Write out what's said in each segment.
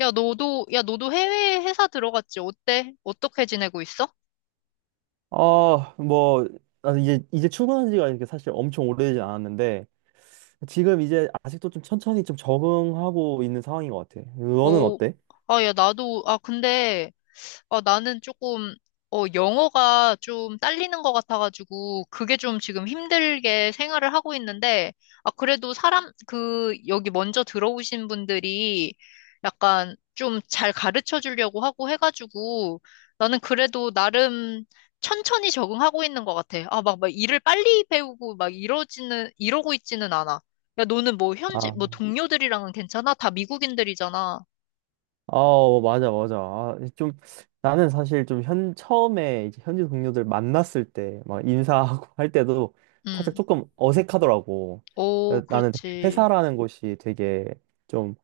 야, 너도 해외 회사 들어갔지? 어때? 어떻게 지내고 있어? 아, 뭐, 나는 이제 출근한 지가 이렇게 사실 엄청 오래되지 않았는데, 지금 이제 아직도 좀 천천히 좀 적응하고 있는 상황인 것 같아. 너는 오, 어때? 아, 야, 나도, 아, 근데, 어, 나는 조금, 어, 영어가 좀 딸리는 것 같아가지고, 그게 좀 지금 힘들게 생활을 하고 있는데, 아, 그래도 사람, 그, 여기 먼저 들어오신 분들이 약간 좀 잘 가르쳐 주려고 하고 해가지고, 나는 그래도 나름 천천히 적응하고 있는 것 같아. 아, 막 일을 빨리 배우고 막 이러고 있지는 않아. 야, 너는 뭐 아, 뭐 동료들이랑은 괜찮아? 다 미국인들이잖아. 어, 맞아, 맞아. 아, 좀, 나는 사실 좀 처음에 이제 현지 동료들 만났을 때, 막 인사하고 할 때도 살짝 음. 조금 어색하더라고. 오, 그래서 나는 되게 그렇지. 회사라는 곳이 되게 좀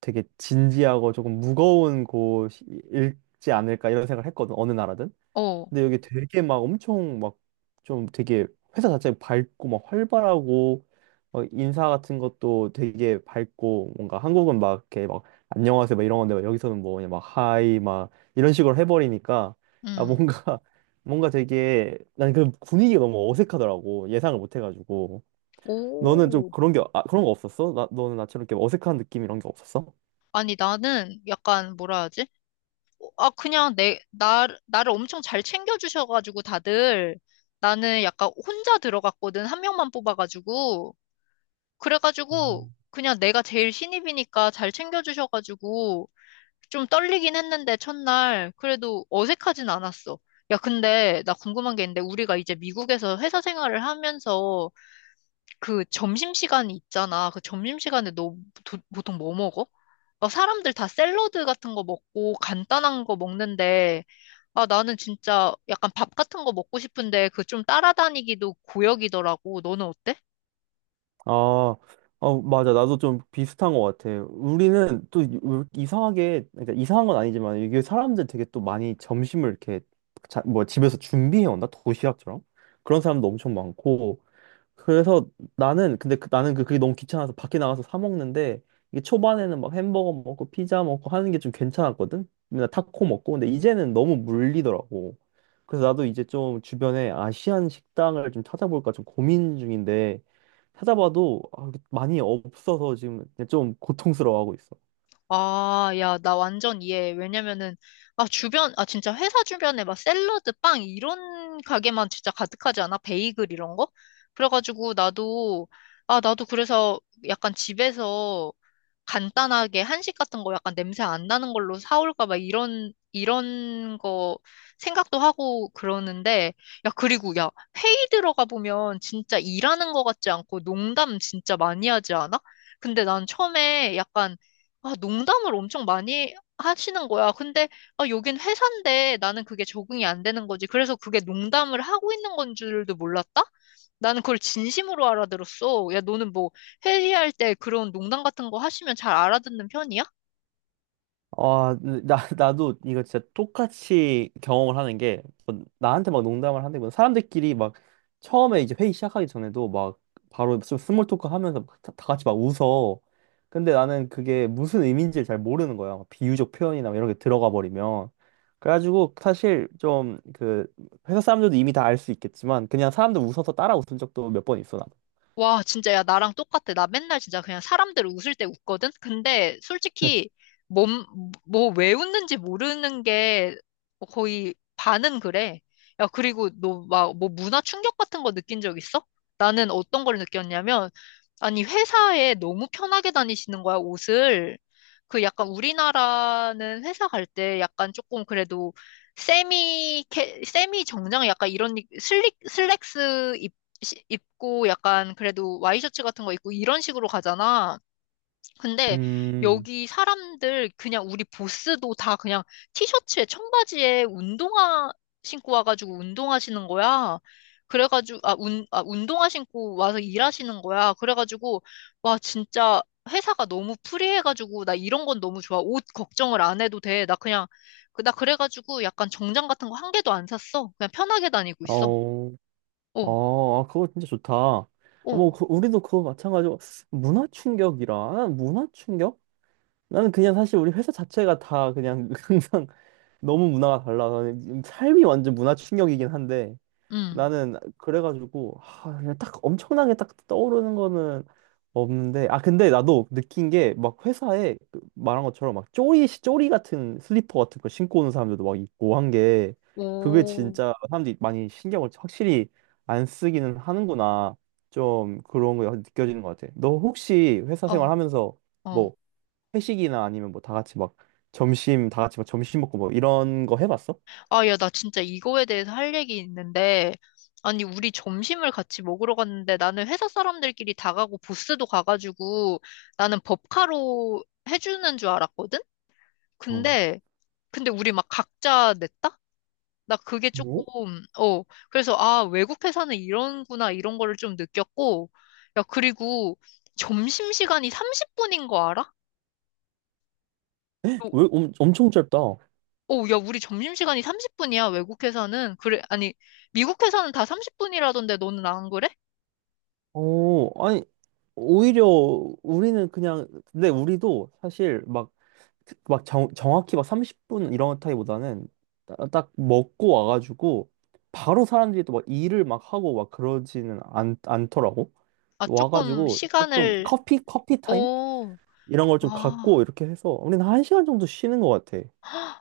되게 진지하고 조금 무거운 곳이지 않을까 이런 생각을 했거든, 어느 나라든. 어. 근데 여기 되게 막 엄청 막 좀 되게 회사 자체 밝고 막 활발하고 막 인사 같은 것도 되게 밝고, 뭔가 한국은 막 이렇게 막 안녕하세요 막 이런 건데, 막 여기서는 뭐 그냥 막 하이 막 이런 식으로 해버리니까, 아 음. 뭔가 뭔가 되게 난 그 분위기가 너무 어색하더라고, 예상을 못 해가지고. 너는 좀 오. 그런 게, 아, 그런 거 없었어? 나, 너는 나처럼 이렇게 어색한 느낌 이런 게 없었어? 아니, 나는 약간 뭐라 하지? 어, 아, 그냥 나를 엄청 잘 챙겨주셔가지고 다들 나는 약간 혼자 들어갔거든. 한 명만 뽑아가지고. 그래가지고 음. 그냥 내가 제일 신입이니까 잘 챙겨주셔가지고 좀 떨리긴 했는데 첫날. 그래도 어색하진 않았어. 야, 근데 나 궁금한 게 있는데 우리가 이제 미국에서 회사 생활을 하면서 그 점심시간 있잖아. 그 점심시간에 너 보통 뭐 먹어? 막 사람들 다 샐러드 같은 거 먹고 간단한 거 먹는데, 아, 나는 진짜 약간 밥 같은 거 먹고 싶은데 그 좀 따라다니기도 고역이더라고. 너는 어때? 아, 어, 맞아. 나도 좀 비슷한 것 같아. 우리는 또 왜 이렇게 이상하게, 그러니까 이상한 건 아니지만, 이게 사람들 되게 또 많이 점심을 이렇게, 자, 뭐 집에서 준비해 온다? 도시락처럼? 그런 사람도 엄청 많고, 그래서 나는 근데 그게 너무 귀찮아서 밖에 나가서 사 먹는데, 이게 초반에는 막 햄버거 먹고 피자 먹고 하는 게 좀 괜찮았거든. 맨날 타코 먹고, 근데 이제는 너무 물리더라고. 그래서 나도 이제 좀 주변에 아시안 식당을 좀 찾아볼까 좀 고민 중인데, 찾아봐도 아, 많이 없어서 지금 좀 고통스러워하고 있어. 아, 야, 나 완전 이해해. 왜냐면은, 아, 진짜 회사 주변에 막 샐러드, 빵, 이런 가게만 진짜 가득하지 않아? 베이글 이런 거? 그래가지고 나도 그래서 약간 집에서 간단하게 한식 같은 거 약간 냄새 안 나는 걸로 사올까 봐 이런 거 생각도 하고 그러는데, 야, 그리고 야, 회의 들어가 보면 진짜 일하는 거 같지 않고 농담 진짜 많이 하지 않아? 근데 난 처음에 약간 아, 농담을 엄청 많이 하시는 거야. 근데, 아, 여긴 회사인데 나는 그게 적응이 안 되는 거지. 그래서 그게 농담을 하고 있는 건 줄도 몰랐다? 나는 그걸 진심으로 알아들었어. 야, 너는 뭐 회의할 때 그런 농담 같은 거 하시면 잘 알아듣는 편이야? 아, 나도 이거 진짜 똑같이 경험을 하는 게, 뭐 나한테 막 농담을 하는 건 사람들끼리 막 처음에 이제 회의 시작하기 전에도 막 바로 좀 스몰 토크 하면서 막 다 같이 막 웃어. 근데 나는 그게 무슨 의미인지를 잘 모르는 거야. 막 비유적 표현이나 막 이런 게 들어가 버리면. 그래가지고 사실 좀 그 회사 사람들도 이미 다 알 수 있겠지만, 그냥 사람들 웃어서 따라 웃은 적도 몇 번 있어, 나도. 와, 진짜, 야, 나랑 똑같아. 나 맨날 진짜 그냥 사람들 웃을 때 웃거든? 근데 솔직히, 몸, 뭐, 왜 웃는지 모르는 게 뭐 거의 반은 그래. 야, 그리고 너 막, 뭐, 문화 충격 같은 거 느낀 적 있어? 나는 어떤 걸 느꼈냐면, 아니, 회사에 너무 편하게 다니시는 거야, 옷을. 그 약간 우리나라는 회사 갈 때 약간 조금 그래도 세미 정장 약간 이런 슬랙스 입고 약간 그래도 와이셔츠 같은 거 입고 이런 식으로 가잖아. 근데 음, 여기 사람들 그냥 우리 보스도 다 그냥 티셔츠에 청바지에 운동화 신고 와가지고 운동하시는 거야. 그래가지고 아, 아 운동화 신고 와서 일하시는 거야. 그래가지고 와 진짜 회사가 너무 프리해가지고 나 이런 건 너무 좋아. 옷 걱정을 안 해도 돼. 나 그냥 나 그래가지고 약간 정장 같은 거 한 개도 안 샀어. 그냥 편하게 다니고 있어. 어, 어, 어, 아, 그거 진짜 좋다. 어, 뭐, 어, 우리도 그거 마찬가지고, 문화 충격이라. 아, 문화 충격? 나는 그냥 사실 우리 회사 자체가 다 그냥 항상 너무 문화가 달라서 삶이 완전 문화 충격이긴 한데, 음. 나는 그래가지고 하, 그냥 딱 엄청나게 딱 떠오르는 거는 없는데, 아 근데 나도 느낀 게 막 회사에 그 말한 것처럼 막 쪼리 쪼리 같은 슬리퍼 같은 거 신고 오는 사람들도 막 있고 한 게, 그게 오, 진짜 사람들이 많이 신경을 확실히 안 쓰기는 하는구나, 좀 그런 거 느껴지는 것 같아. 너 혹시 회사 어, 생활하면서 어. 뭐 회식이나 아니면 뭐 다 같이 막 점심 다 같이 막 점심 먹고 뭐 이런 거 해봤어? 아, 야, 나 진짜 이거에 대해서 할 얘기 있는데, 아니, 우리 점심을 같이 먹으러 갔는데, 나는 회사 사람들끼리 다 가고, 보스도 가가지고, 나는 법카로 해주는 줄 알았거든? 어. 근데, 근데 우리 막 각자 냈다? 나 그게 조금, 뭐? 어, 그래서, 아, 외국 회사는 이런구나, 이런 거를 좀 느꼈고, 야, 그리고 점심시간이 30분인 거 알아? 어, 왜 엄청 짧다. 오, 야, 우리 점심시간이 30분이야, 외국에서는. 그래, 아니, 미국에서는 다 30분이라던데 너는 안 그래? 오, 아니, 오히려 우리는 그냥, 근데 우리도 사실 막, 막 정확히 막 30분 이런 타입보다는 딱 먹고 와가지고 바로 사람들이 또 막 일을 막 하고 막 그러지는 않더라고. 아, 또 조금 와가지고 조금 시간을, 커피, 커피 타임? 오, 이런 걸 좀 아, 갖고 이렇게 해서 우리는 1시간 정도 쉬는 것 같아.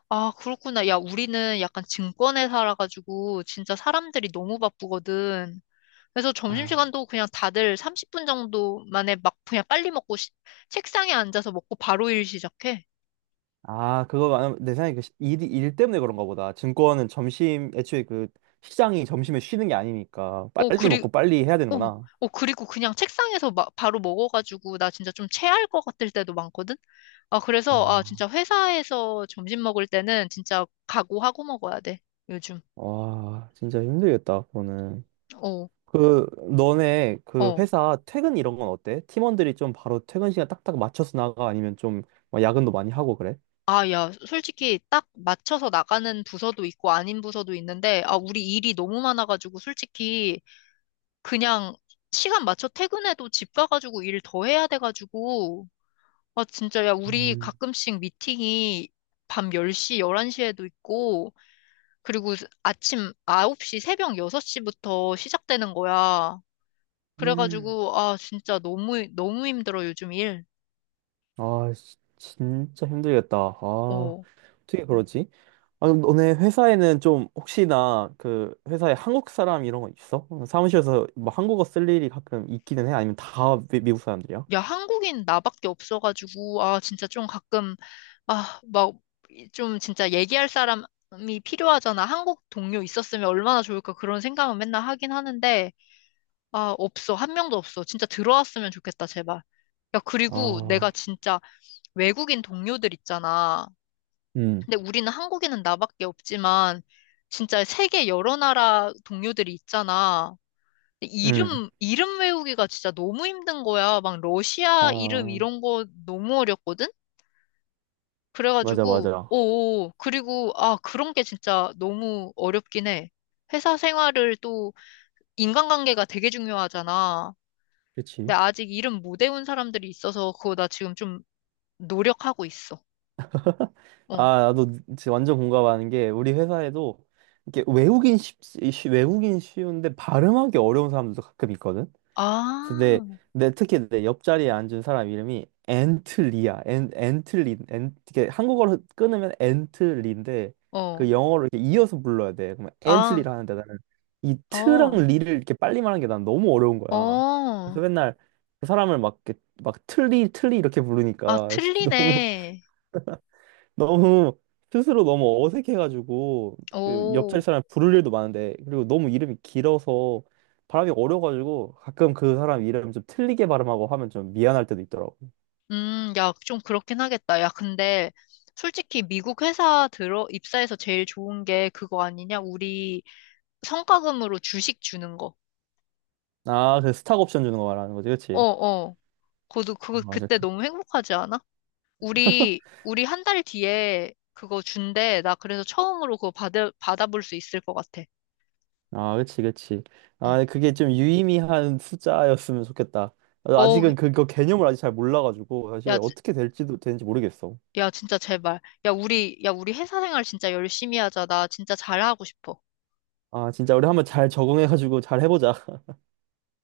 아, 그렇구나. 야, 우리는 약간 증권에 살아가지고 진짜 사람들이 너무 바쁘거든. 그래서 점심시간도 그냥 다들 30분 정도 만에 막 그냥 빨리 먹고 책상에 앉아서 먹고 바로 일 시작해. 아, 그거 아마 내 생각에 그 일 때문에 그런가 보다. 증권은 점심, 애초에 그 시장이 점심에 쉬는 게 아니니까 오, 빨리 먹고 빨리 해야 어, 되는구나. 어, 그리고 그냥 책상에서 막 바로 먹어가지고 나 진짜 좀 체할 것 같을 때도 많거든? 아, 그래서, 아, 아, 진짜 회사에서 점심 먹을 때는 진짜 각오하고 먹어야 돼, 요즘. 와, 진짜 힘들겠다, 그거는. 어, 그, 너네 그 어. 회사 퇴근 이런 건 어때? 팀원들이 좀 바로 퇴근 시간 딱딱 맞춰서 나가? 아니면 좀막 야근도 많이 하고 그래? 아, 야, 솔직히 딱 맞춰서 나가는 부서도 있고 아닌 부서도 있는데, 아, 우리 일이 너무 많아가지고 솔직히 그냥 시간 맞춰 퇴근해도 집 가가지고 일 더 해야 돼가지고, 아, 진짜, 야, 우리 음. 가끔씩 미팅이 밤 10시, 11시에도 있고, 그리고 아침 9시, 새벽 6시부터 시작되는 거야. 음. 그래가지고, 아, 진짜 너무, 너무 힘들어, 요즘 일. 아, 진짜 힘들겠다. 아, 어. 어떻게 그러지? 아, 너네 회사에는 좀 혹시나 그 회사에 한국 사람 이런 거 있어? 어, 사무실에서 뭐 한국어 쓸 일이 가끔 있기는 해? 아니면 다 미국 사람들이야? 야, 한국인 나밖에 없어가지고, 아, 진짜 좀 가끔, 아, 막, 좀 진짜 얘기할 사람이 필요하잖아. 한국 동료 있었으면 얼마나 좋을까 그런 생각은 맨날 하긴 하는데, 아, 없어. 한 명도 없어. 진짜 들어왔으면 좋겠다, 제발. 야, 그리고 내가 아, 진짜 외국인 동료들 있잖아. 음, 근데 우리는 한국에는 나밖에 없지만 진짜 세계 여러 나라 동료들이 있잖아. 근데 음, 이름 외우기가 진짜 너무 힘든 거야. 막 러시아 이름 아, 이런 거 너무 어렵거든. 맞아, 그래가지고 맞아. 오, 그리고 아 그런 게 진짜 너무 어렵긴 해. 회사 생활을 또 인간관계가 되게 중요하잖아. 근데 그렇지. 아직 이름 못 외운 사람들이 있어서 그거 나 지금 좀 노력하고 있어. 아, 어. 나도 진짜 완전 공감하는 게 우리 회사에도 이렇게 외국인 외국인 쉬운데 발음하기 어려운 사람들도 가끔 있거든. 근데 아, 내, 특히 내 옆자리에 앉은 사람 이름이 앤틀리야. 앤 앤틀리 앤, 이게 한국어로 끊으면 앤틀리인데, 그 어, 영어로 이렇게 이어서 불러야 돼. 그러면 아, 앤틀리라 하는데, 나는 이 트랑 어. 리를 이렇게 빨리 말하는 게 난 너무 어려운 거야. 어, 그래서 맨날 그 사람을 막 이렇게 막 틀리 틀리 이렇게 아, 부르니까 너무 틀리네. 너무 스스로 너무 어색해가지고, 그 옆자리 오, 사람 부를 일도 많은데 그리고 너무 이름이 길어서 발음이 어려가지고, 가끔 그 사람 이름 좀 틀리게 발음하고 하면 좀 미안할 때도 있더라고. 야, 좀 그렇긴 하겠다. 야, 근데 솔직히 미국 회사 입사해서 제일 좋은 게 그거 아니냐? 우리 성과금으로 주식 주는 거. 아, 그 스탁 옵션 주는 거 말하는 거지, 어, 그치? 어. 맞아. 그때 그- 너무 행복하지 않아? 우리 한 달 뒤에 그거 준대. 나 그래서 처음으로 그거 받아볼 수 있을 것 같아. 아, 그치, 그치. 응. 아, 그게 좀 유의미한 숫자였으면 좋겠다. 어, 아직은 그거 개념을 아직 잘 몰라가지고 야, 사실 어떻게 될지도 되는지 모르겠어. 야, 진짜 제발. 야, 우리 회사 생활 진짜 열심히 하자. 나 진짜 잘하고 싶어. 아, 진짜 우리 한번 잘 적응해가지고 잘 해보자.